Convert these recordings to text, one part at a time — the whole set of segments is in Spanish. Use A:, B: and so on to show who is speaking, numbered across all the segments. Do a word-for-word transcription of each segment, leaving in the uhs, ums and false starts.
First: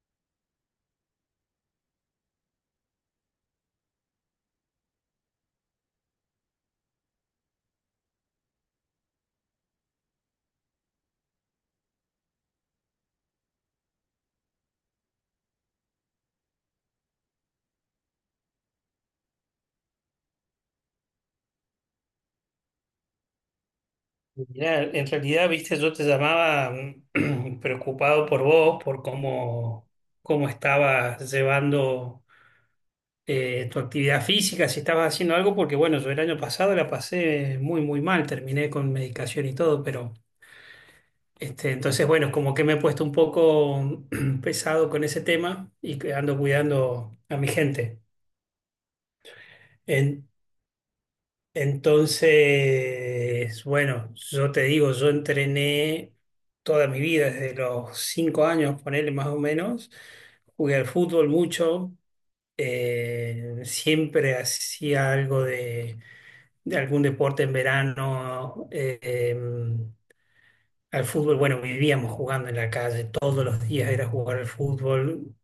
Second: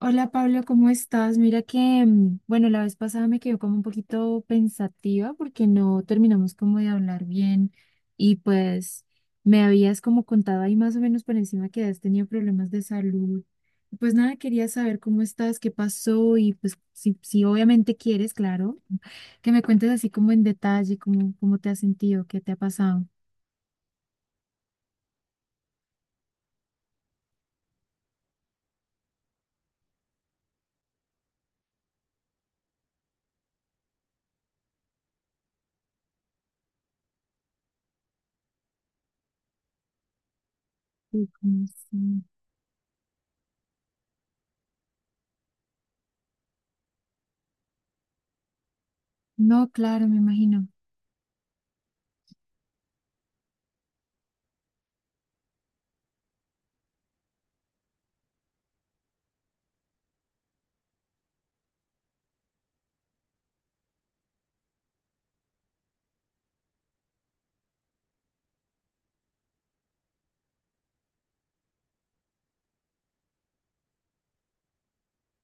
A: Hola Pablo, ¿cómo estás? Mira que, mm, bueno, la vez pasada me quedó como un poquito pensativa porque no terminamos como de hablar bien y pues me habías como contado ahí más o menos por encima que has tenido problemas de salud. Pues nada, quería saber cómo estás, qué pasó y pues si, si obviamente quieres, claro, que me cuentes así como en detalle cómo, cómo te has sentido, qué te ha pasado.
B: Mirá, en realidad, viste, yo te llamaba mm, preocupado por vos, por cómo, cómo estabas llevando eh, tu actividad física, si estabas haciendo algo, porque bueno, yo el año pasado la pasé muy, muy mal, terminé con medicación y todo. Pero
A: Sí, como
B: este, entonces,
A: sí.
B: bueno, como que me he puesto un poco pesado con ese tema y que ando cuidando a mi gente.
A: No, claro, me
B: En-
A: imagino.
B: Entonces, bueno, yo te digo, yo entrené toda mi vida, desde los cinco años, ponele más o menos. Jugué al fútbol mucho, eh, siempre hacía algo de, de algún deporte en verano. Eh, em, al fútbol, bueno, vivíamos jugando en la calle, todos los días era jugar al fútbol,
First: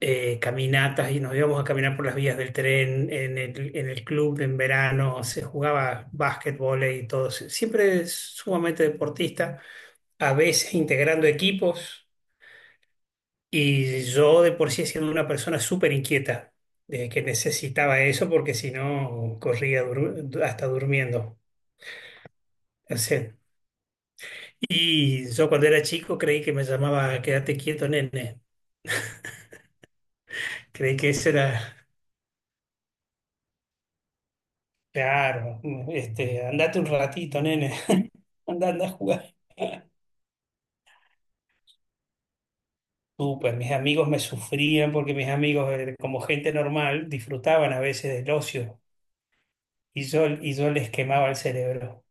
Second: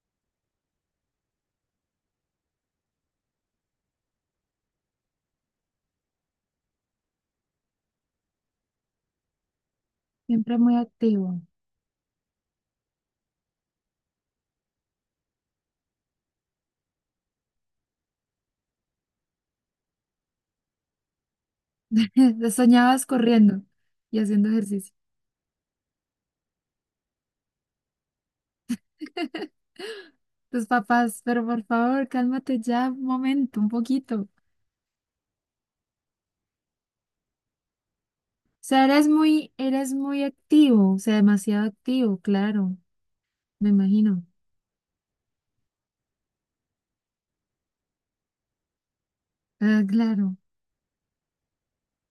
B: eh, caminatas, y nos íbamos a caminar por las vías del tren. En el, en el club en verano se jugaba básquetbol y todo. Siempre sumamente deportista, a
A: Siempre
B: veces
A: muy
B: integrando
A: activo.
B: equipos, y yo de por sí siendo una persona súper inquieta, de que necesitaba eso porque si no corría dur- hasta durmiendo. O
A: Soñabas
B: sea,
A: corriendo y haciendo ejercicio.
B: y yo cuando era chico creí que me llamaba quédate quieto, nene.
A: Tus
B: Creí que
A: papás,
B: ese
A: pero por
B: era...
A: favor, cálmate ya un momento, un poquito. O
B: Claro, este, andate un ratito, nene. Anda,
A: sea,
B: anda a
A: eres
B: jugar.
A: muy, eres muy activo, o sea, demasiado activo, claro,
B: Súper,
A: me
B: mis amigos me
A: imagino.
B: sufrían porque mis amigos, eh, como gente normal, disfrutaban a veces del ocio,
A: Ah,
B: y yo,
A: claro.
B: y yo les quemaba el cerebro.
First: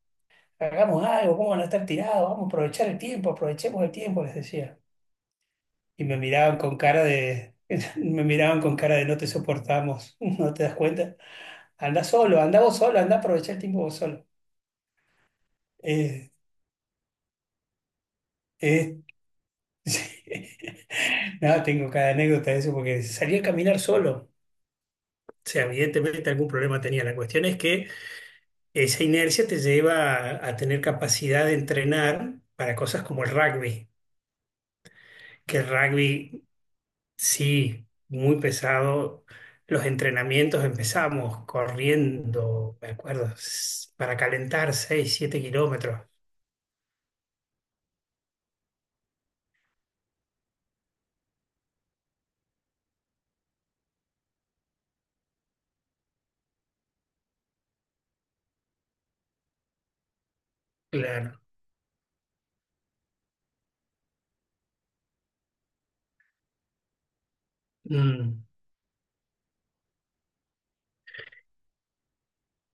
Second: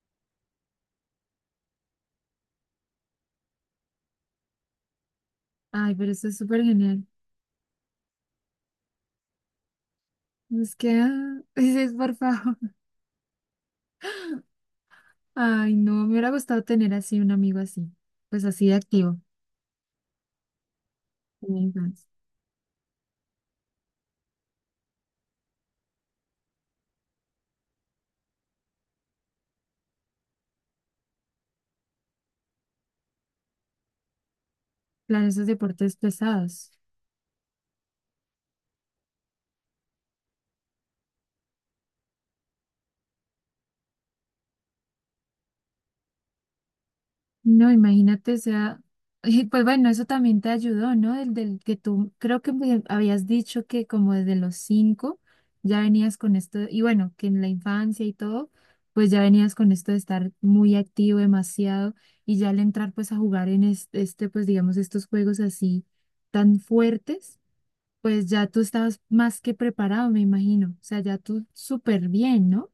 B: Hagamos algo, ¿cómo van a no estar tirados? Vamos a aprovechar el tiempo, aprovechemos el tiempo, les decía.
A: Ay,
B: Y
A: pero
B: me
A: eso es
B: miraban
A: súper
B: con cara
A: genial.
B: de, me miraban con cara de no te soportamos, ¿no te
A: Es
B: das
A: que,
B: cuenta?
A: ah, dices,
B: Anda
A: por
B: solo,
A: favor.
B: anda vos solo, anda a aprovechar el tiempo vos solo.
A: Ay, no, me hubiera
B: Eh,
A: gustado tener así un amigo así, pues así de
B: Es,
A: activo.
B: No, tengo
A: Entonces,
B: cada anécdota de eso porque salí a caminar solo. O sea, evidentemente algún problema tenía. La cuestión es que esa inercia te lleva a, a tener capacidad de entrenar para cosas como el rugby,
A: claro, esos
B: que el
A: deportes
B: rugby
A: pesados.
B: sí, muy pesado. Los entrenamientos empezamos corriendo, me acuerdo, s- para calentar seis, siete kilómetros.
A: No, imagínate, o sea, y pues bueno, eso también te ayudó, ¿no? El del que tú creo que me habías dicho que como desde los cinco ya venías con esto, y bueno, que en la infancia y todo, pues ya venías con esto de estar muy activo
B: Claro.
A: demasiado y ya al entrar pues a jugar en es- este, pues digamos, estos juegos así tan fuertes, pues
B: Mm.
A: ya tú estabas más que preparado, me imagino, o sea, ya tú súper bien, ¿no?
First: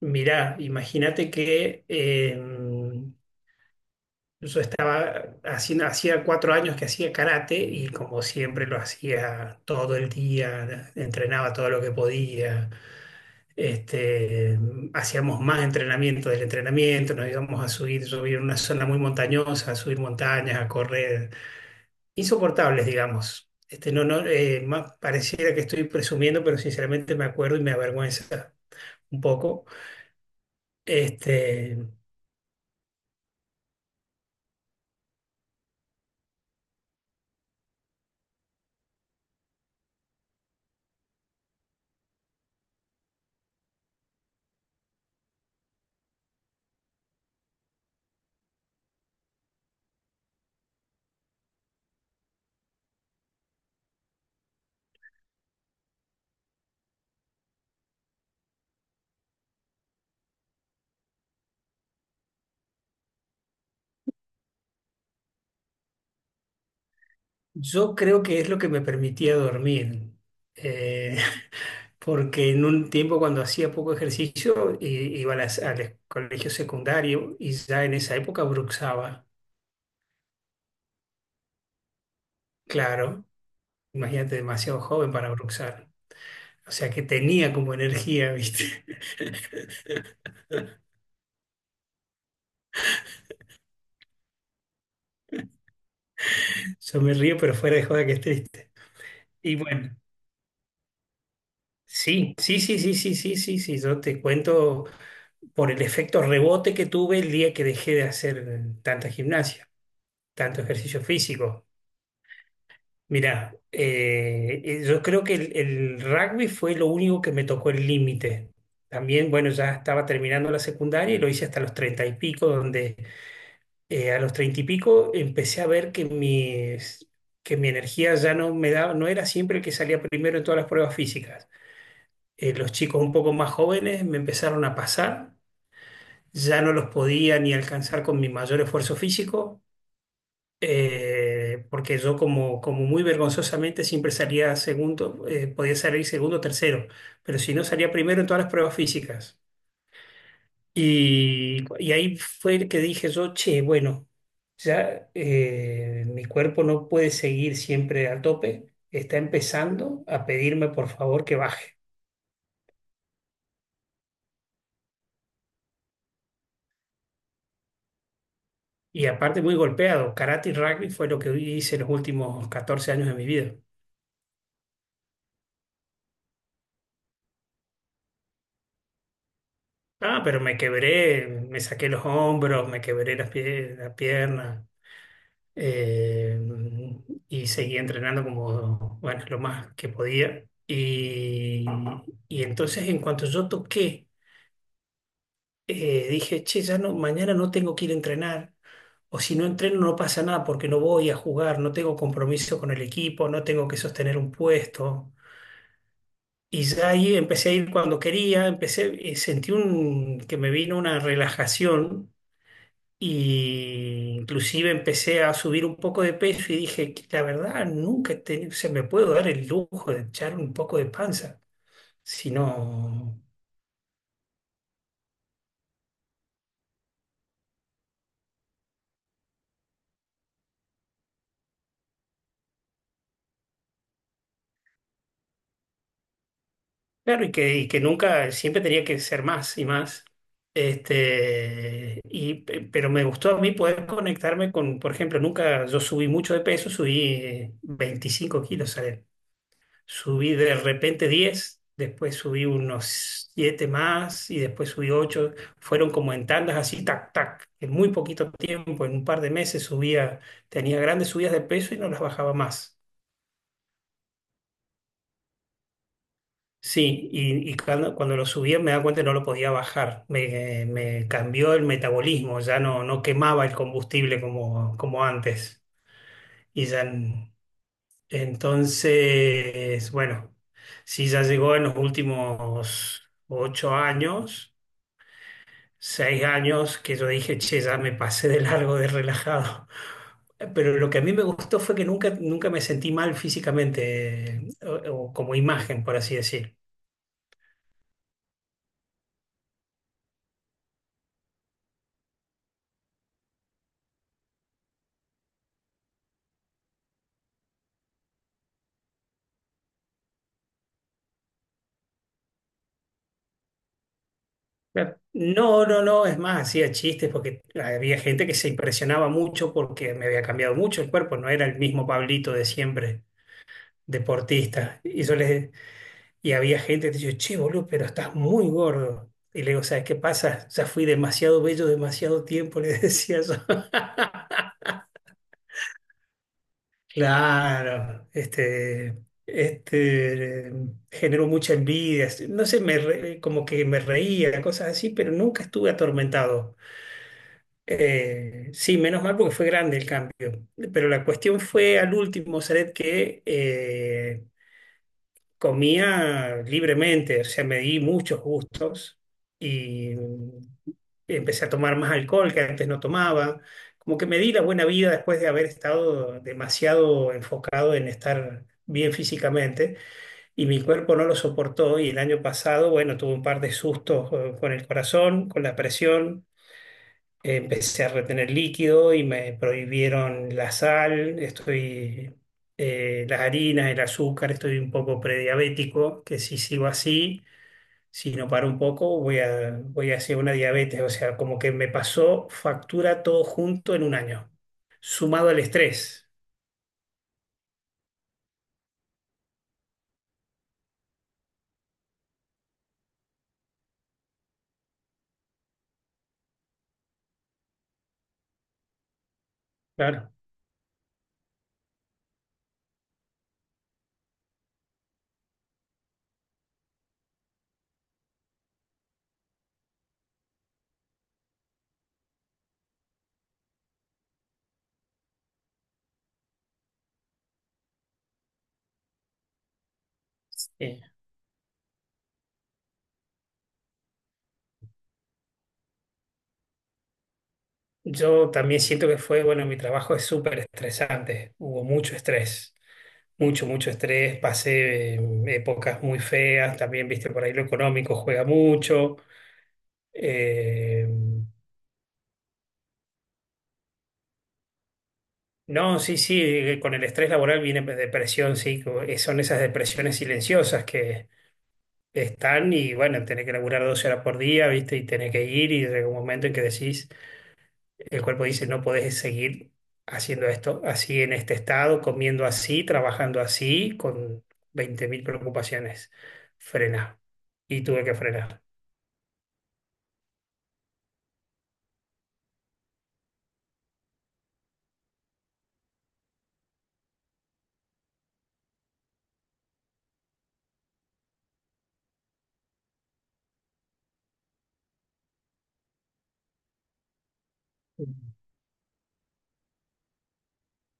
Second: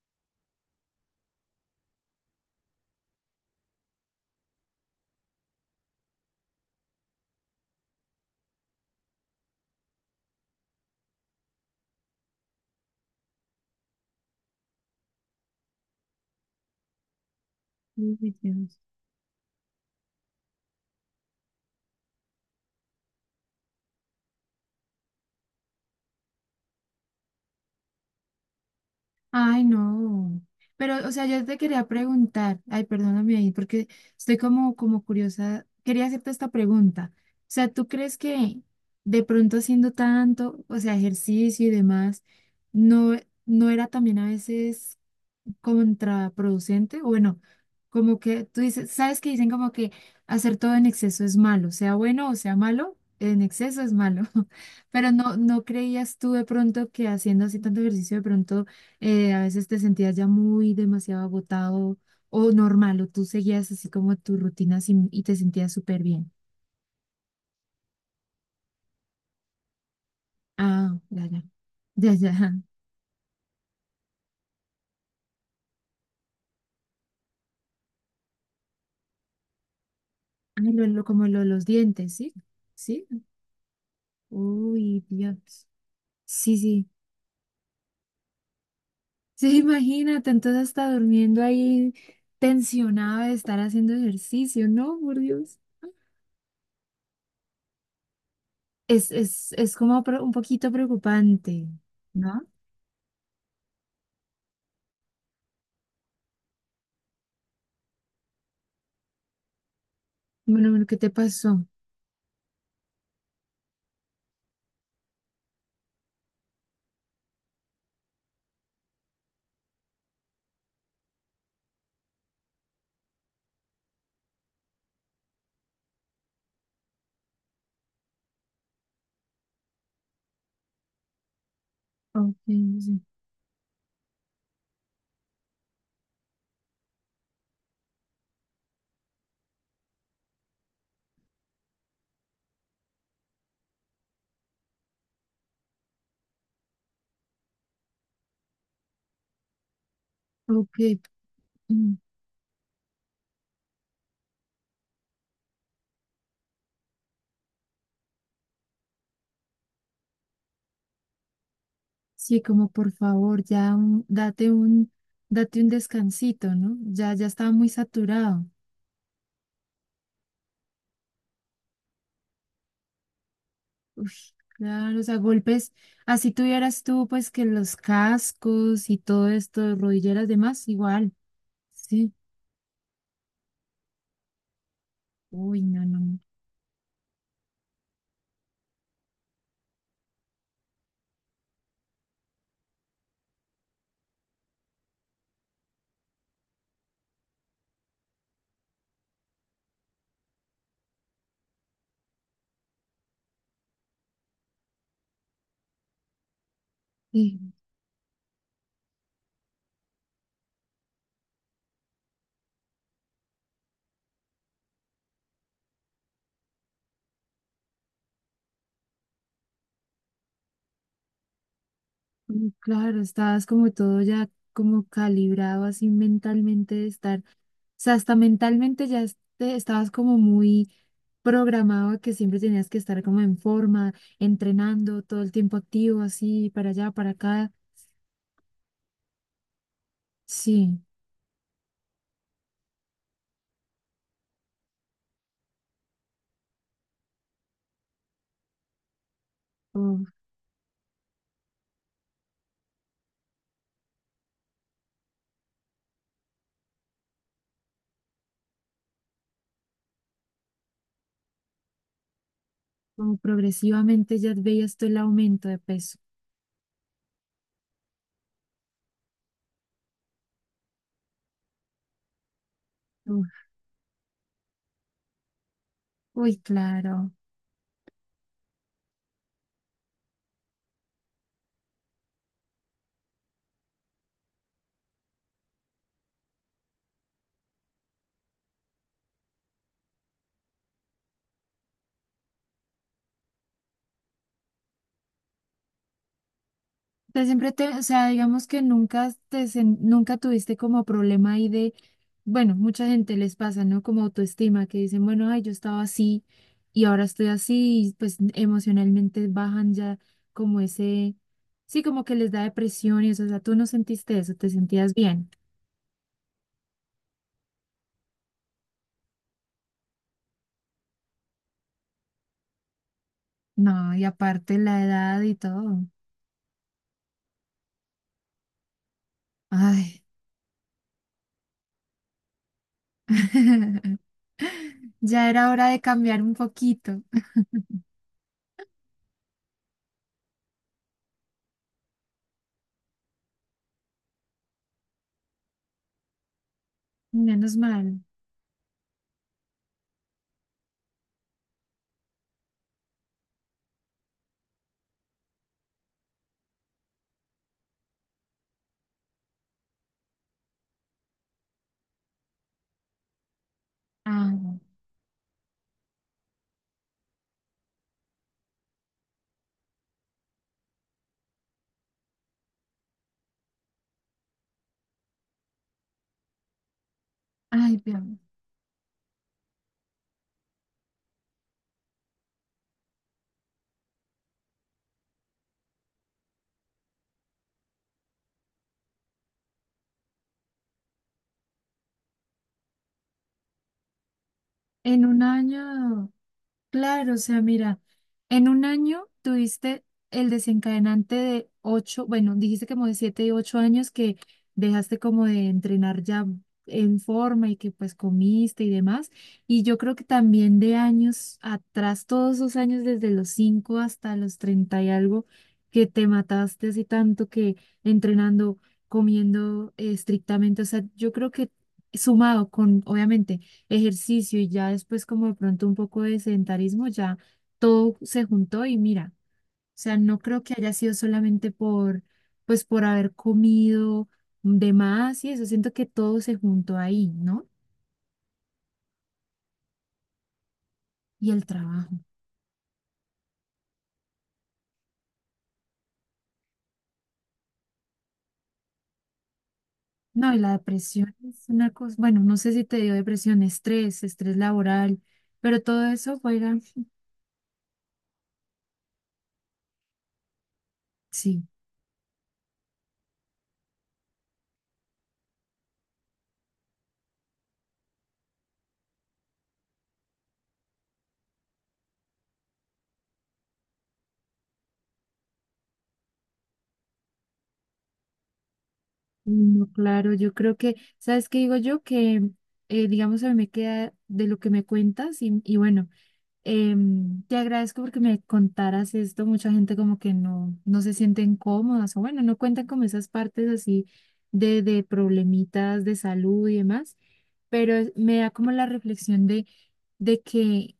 B: Mirá, imagínate que... em, yo estaba haciendo, hacía cuatro años que hacía karate, y como siempre lo hacía todo el día, entrenaba todo lo que podía. Este, hacíamos más entrenamiento del entrenamiento, nos íbamos a subir,
A: Sí,
B: yo
A: sí,
B: vivía en una
A: sí.
B: zona muy montañosa, a subir montañas, a correr, insoportables, digamos. Este, no, no, eh, más pareciera que estoy presumiendo, pero sinceramente me acuerdo y me avergüenza un
A: Ay,
B: poco.
A: no. Pero, o sea, yo te
B: Este,
A: quería preguntar, ay, perdóname ahí, porque estoy como, como curiosa, quería hacerte esta pregunta. O sea, ¿tú crees que de pronto haciendo tanto, o sea, ejercicio y demás, no, no era también a veces contraproducente, o bueno, como que tú dices, sabes que dicen como que hacer todo en exceso es malo, sea bueno o sea malo, en exceso es malo, pero no, no creías tú de pronto que haciendo así tanto ejercicio de pronto eh, a veces te sentías ya muy demasiado agotado o normal, o tú seguías así como tu rutina sin- y te sentías súper bien.
B: yo creo que es lo que me permitía dormir.
A: Ah,
B: Eh,
A: ya, ya, ya, ya.
B: porque en un tiempo cuando hacía poco ejercicio i- iba a las- al colegio secundario, y ya en esa época bruxaba.
A: Ah, lo, lo- como lo de los dientes, ¿sí? ¿Sí?
B: Claro, imagínate, demasiado
A: Uy,
B: joven para
A: Dios.
B: bruxar.
A: Sí,
B: O
A: sí.
B: sea que tenía como energía, ¿viste?
A: Sí, imagínate, entonces está durmiendo ahí tensionada de estar haciendo ejercicio, ¿no? Por Dios.
B: Yo me río, pero fuera de joda que es triste.
A: Es, es,
B: Y
A: es
B: bueno,
A: como pre- un poquito preocupante,
B: sí,
A: ¿no?
B: sí, sí, sí, sí, sí, sí, sí. Yo te cuento por el efecto rebote que tuve el día que dejé de hacer tanta gimnasia, tanto
A: Bueno, bueno, ¿qué
B: ejercicio
A: te
B: físico.
A: pasó?
B: Mirá, eh, eh, yo creo que el, el rugby fue lo único que me tocó el límite. También, bueno, ya estaba terminando la secundaria y lo hice hasta los treinta y pico, donde eh, a los treinta y pico empecé a ver que mis, que mi energía ya no me daba, no era siempre el que salía primero en todas las pruebas físicas.
A: Ok,
B: Eh, los
A: sí.
B: chicos un poco más jóvenes me empezaron a pasar, ya no los podía ni alcanzar con mi mayor esfuerzo físico, eh, porque yo como, como muy vergonzosamente siempre salía segundo, eh, podía salir segundo o tercero, pero si no salía primero en todas las pruebas físicas.
A: Ok,
B: Y, y
A: mm,
B: ahí fue el que dije yo, che, bueno, ya eh, mi cuerpo no puede seguir siempre al tope, está empezando a pedirme por favor que baje.
A: sí, como por favor, ya un- date un, date un descansito, ¿no? Ya, ya estaba muy saturado.
B: Y aparte muy golpeado, karate y rugby fue lo que hice los últimos catorce años de mi vida.
A: Uf, claro, o sea, golpes, así tuvieras tú, pues que los cascos y todo esto,
B: Ah,
A: rodilleras,
B: pero me
A: demás, igual,
B: quebré, me saqué los
A: sí.
B: hombros, me quebré las pie- la pierna.
A: Uy, no, no, no.
B: Eh, y seguía entrenando como, bueno, lo más que podía. Y, y entonces en cuanto yo toqué, eh, dije, che, ya no, mañana no tengo que ir a entrenar. O si no entreno no pasa nada porque no voy a jugar, no tengo compromiso con el equipo, no tengo que sostener un puesto. Y ya ahí empecé
A: Y
B: a ir cuando quería, empecé, eh, sentí un, que me vino una relajación. Y inclusive empecé a subir un poco de peso y dije: "Que la verdad, nunca he tenido- se me puedo dar el lujo de echar un poco de panza.
A: y claro,
B: Sino
A: estabas como todo ya como calibrado así mentalmente de estar, o sea, hasta mentalmente ya es- te- estabas como muy programado a que siempre tenías que estar como en forma, entrenando todo el tiempo activo, así para allá, para
B: claro, y
A: acá.
B: que, y que nunca, siempre tenía que ser más y más."
A: Sí,
B: Este, y, pe- pero me gustó a mí poder conectarme con, por ejemplo, nunca yo subí mucho de peso, subí eh, 25 kilos.
A: o
B: Subí de repente diez, después subí unos siete más, y después subí ocho. Fueron como en tandas así, tac, tac. En muy poquito tiempo, en un par de meses, subía, tenía grandes subidas de peso y no las bajaba más.
A: como progresivamente ya veías tú el aumento de peso.
B: Sí, y, y cuando, cuando lo subía me daba cuenta que no lo podía bajar. Me, me cambió el metabolismo, ya no, no
A: Uf,
B: quemaba el combustible como, como antes.
A: uy,
B: Y ya
A: claro.
B: entonces, bueno, sí, ya llegó en los últimos ocho años, seis años, que yo dije, che, ya me pasé de largo de relajado. Pero lo que a mí me gustó fue que nunca, nunca me sentí mal físicamente, eh, o, o como imagen, por así decir.
A: Sea, siempre te, o sea, digamos que nunca te, sen- nunca tuviste como problema ahí de, bueno, mucha gente les pasa, ¿no? Como autoestima, que dicen, bueno, ay, yo estaba así y ahora estoy así, y pues emocionalmente bajan ya como ese, sí, como que les da depresión y eso, o sea, tú no sentiste eso, te sentías bien.
B: No, no, no, es más, hacía chistes porque había gente que se impresionaba mucho porque me había cambiado mucho el cuerpo, no era el mismo Pablito de siempre,
A: No, y aparte
B: deportista.
A: la
B: Y yo
A: edad y
B: les,
A: todo.
B: y había gente que decía, che, boludo, pero estás muy gordo. Y le digo, ¿sabes qué
A: Ay,
B: pasa? Ya fui demasiado bello demasiado tiempo, le decía yo.
A: ya era hora de cambiar un poquito.
B: Claro, este, este, eh, generó mucha envidia. No sé, me re- como que me reía, cosas así, pero nunca estuve atormentado.
A: Menos mal.
B: Eh, sí, menos mal porque fue grande el cambio. Pero la cuestión fue al último, Saret, que eh, comía libremente, o sea, me di muchos gustos y empecé a tomar más alcohol, que antes no tomaba. Como que me di la
A: Ah,
B: buena vida después de haber estado demasiado enfocado en estar bien físicamente, y mi cuerpo no lo soportó. Y el año pasado, bueno, tuve un par de sustos eh, con el corazón, con la presión.
A: ay,
B: Empecé a
A: veamos.
B: retener líquido y me prohibieron la sal, estoy, eh, las harinas, el azúcar, estoy un poco prediabético, que si sigo así, si no paro un poco, voy a, voy hacia una diabetes. O sea, como que me pasó factura todo junto en un año,
A: En un
B: sumado al estrés.
A: año. Claro, o sea, mira, en un año tuviste el desencadenante de ocho, bueno, dijiste como de siete y ocho años que dejaste como de entrenar ya en forma y que pues comiste y demás. Y yo creo que
B: Claro.
A: también de años atrás, todos esos años desde los cinco hasta los treinta y algo, que te mataste así tanto que entrenando, comiendo eh, estrictamente, o sea, yo creo que sumado con, obviamente ejercicio y ya después como de pronto un poco de sedentarismo, ya todo se juntó y mira, o sea, no creo que haya
B: Sí.
A: sido solamente por, pues por haber comido de más y eso, siento que todo se juntó ahí, ¿no?
B: Yo también siento que fue, bueno, mi trabajo es súper
A: Y
B: estresante,
A: el
B: hubo
A: trabajo.
B: mucho estrés. Mucho, mucho estrés, pasé eh, épocas muy feas también, viste, por ahí lo económico juega mucho.
A: No, y la
B: Eh,
A: depresión es una cosa, bueno, no sé si te dio depresión, estrés, estrés laboral, pero
B: no,
A: todo
B: sí,
A: eso
B: sí,
A: fuera,
B: eh, con el estrés laboral viene depresión, sí, co- eh, son esas depresiones silenciosas que
A: sí,
B: están, y bueno, tenés que laburar doce horas por día, viste, y tenés que ir, y llega un momento en que decís, el cuerpo dice, no podés seguir haciendo esto así, en este estado, comiendo así, trabajando así, con veinte mil preocupaciones. Frena. Y tuve que frenar.
A: no, claro, yo creo que, ¿sabes qué digo yo? Que, eh, digamos, a mí me queda de lo que me cuentas y, y bueno. Em, te agradezco porque me contaras esto. Mucha gente como que no, no se sienten cómodas o bueno, no cuentan como esas partes así de, de problemitas de salud y demás, pero es- me da como la reflexión de, de que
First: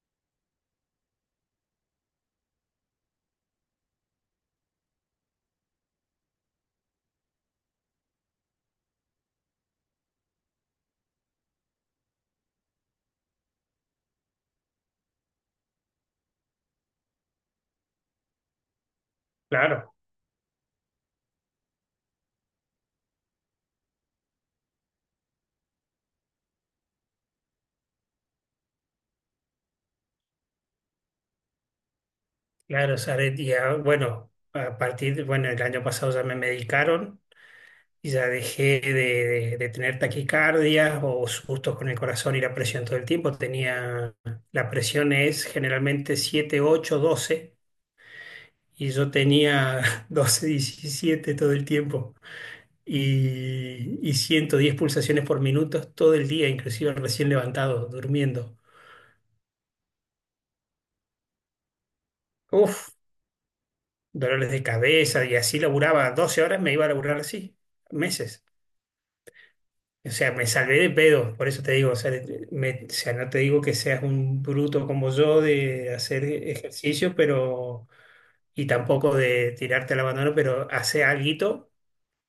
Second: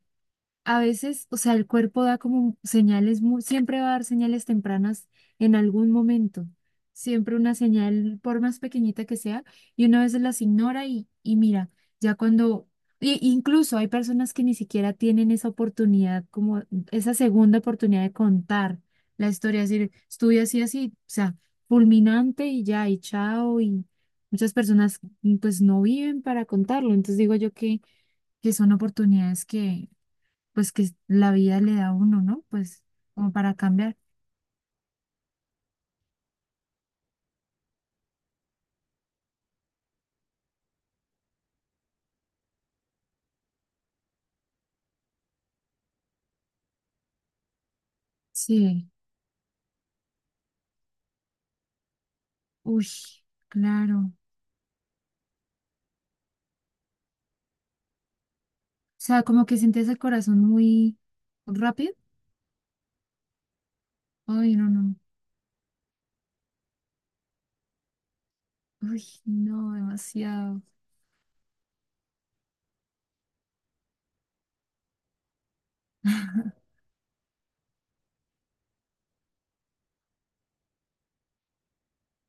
A: a veces, o sea, el cuerpo da como señales, mu- siempre va a dar señales tempranas en algún momento, siempre una señal, por más pequeñita que sea, y uno a veces las ignora y, y mira, ya cuando, y- incluso hay personas que ni siquiera tienen esa oportunidad, como esa segunda oportunidad de contar la historia, es decir,
B: Claro,
A: estuve así, así, o sea, fulminante y ya, y chao, y muchas personas pues no viven para contarlo, entonces digo yo que, que son oportunidades que pues que la vida le da a uno, ¿no? Pues
B: claro,
A: como
B: Saret,
A: para
B: ya,
A: cambiar.
B: bueno, a partir de- bueno, el año pasado ya me medicaron y ya dejé de, de- de tener taquicardias o sustos con el corazón y la presión todo el tiempo. Tenía, la presión es generalmente siete ocho doce,
A: Sí,
B: y yo tenía doce diecisiete todo el tiempo,
A: uy,
B: y,
A: claro.
B: y ciento diez pulsaciones por minuto todo el día, inclusive recién levantado, durmiendo.
A: O sea, como que sientes el corazón muy rápido.
B: Uf, dolores
A: Ay,
B: de
A: no, no.
B: cabeza, y así laburaba doce horas, me iba a laburar así, meses.
A: Uy, no,
B: O sea, me
A: demasiado.
B: salvé de pedo, por eso te digo, o sea, de- me- o sea, no te digo que seas un bruto como yo de hacer ejercicio, pero, y tampoco de tirarte al abandono, pero hace alguito.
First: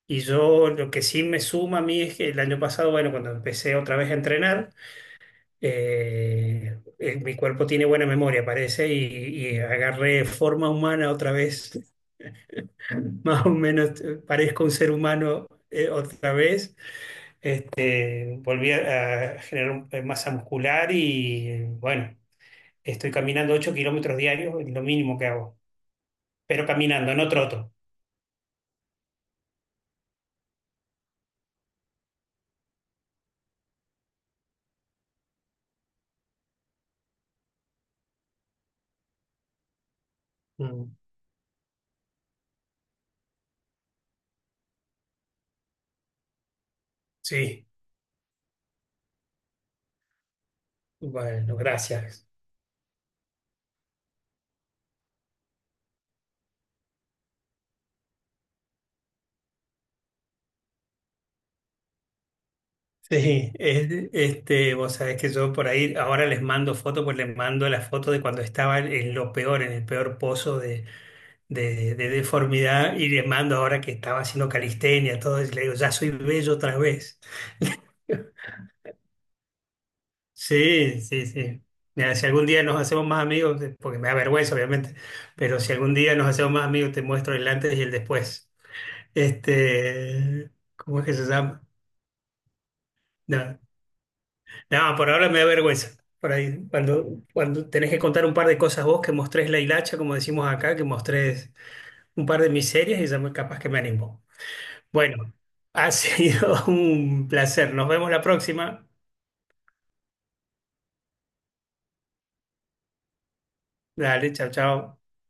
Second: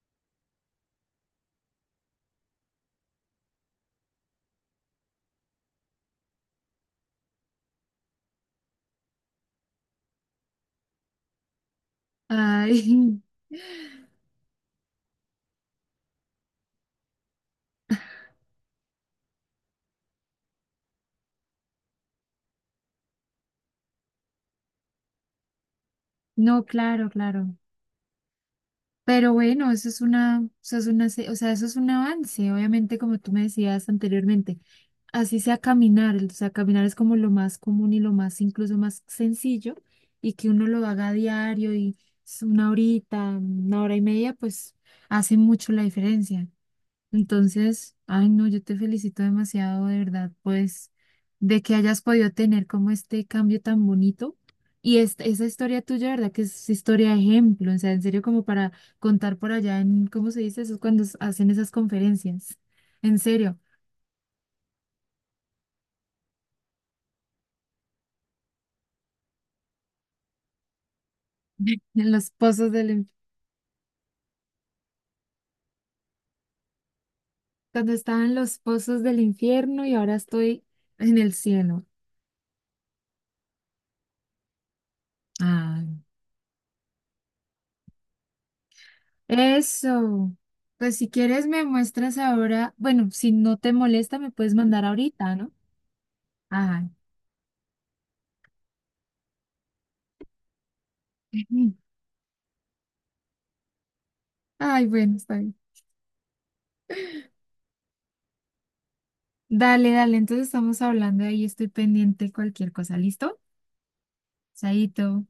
B: Y yo lo que sí me suma a mí es que el año pasado, bueno, cuando empecé otra vez a entrenar, eh, eh, mi cuerpo tiene buena memoria, parece, y, y agarré forma humana otra vez,
A: Ay,
B: más o menos, eh, parezco un ser humano eh, otra vez. Este, volví a, a generar un- eh, masa muscular, y eh, bueno, estoy caminando ocho kilómetros diarios, es lo mínimo que hago,
A: no,
B: pero
A: claro,
B: caminando, no
A: claro.
B: troto.
A: Pero bueno, eso es una, eso es una, se- o sea, eso es un avance, obviamente, como tú me decías anteriormente, así sea caminar, o sea, caminar es como lo más común y lo más, incluso más sencillo, y que uno lo
B: Mm,
A: haga a diario y es una horita, una hora y media, pues hace mucho la diferencia.
B: sí,
A: Entonces, ay, no, yo te felicito demasiado, de verdad, pues,
B: bueno,
A: de que hayas
B: gracias.
A: podido tener como este cambio tan bonito. Y esta, esa historia tuya, ¿verdad? Que es historia de ejemplo, o sea, en serio, como para contar por allá en, ¿cómo se dice eso? Es cuando s- hacen esas conferencias, en
B: Sí,
A: serio.
B: es- este, vos sabés que yo por ahí ahora les mando fotos, pues les mando la foto de cuando estaba en lo peor, en el peor pozo de, de, de
A: en los pozos del,
B: deformidad, y
A: in-
B: les mando ahora que estaba haciendo calistenia, todo, y le digo, ya soy bello otra vez.
A: Cuando estaba en los pozos del infierno y ahora estoy
B: Sí,
A: en
B: sí,
A: el
B: sí.
A: cielo.
B: Mira, si algún día nos hacemos más amigos, eh, porque me da vergüenza, obviamente, pero si algún
A: Ay,
B: día nos hacemos más amigos, te muestro el antes y el después.
A: eso.
B: Este,
A: Pues
B: ¿cómo es
A: si
B: que se
A: quieres
B: llama?
A: me muestras ahora, bueno, si no
B: No,
A: te molesta me puedes mandar
B: no, por ahora
A: ahorita,
B: me da
A: ¿no?
B: vergüenza. Por ahí,
A: Ay,
B: cuando, cuando tenés que contar un par de cosas vos, que mostrés la hilacha, como decimos acá, que mostrés un par de miserias, y ya me- capaz que me animo.
A: ay, bueno,
B: Bueno,
A: está bien.
B: ha sido un placer. Nos vemos la próxima.
A: Dale, dale, entonces estamos hablando ahí, estoy pendiente de cualquier cosa, ¿listo?
B: Dale, chao, chao.
A: Chaito.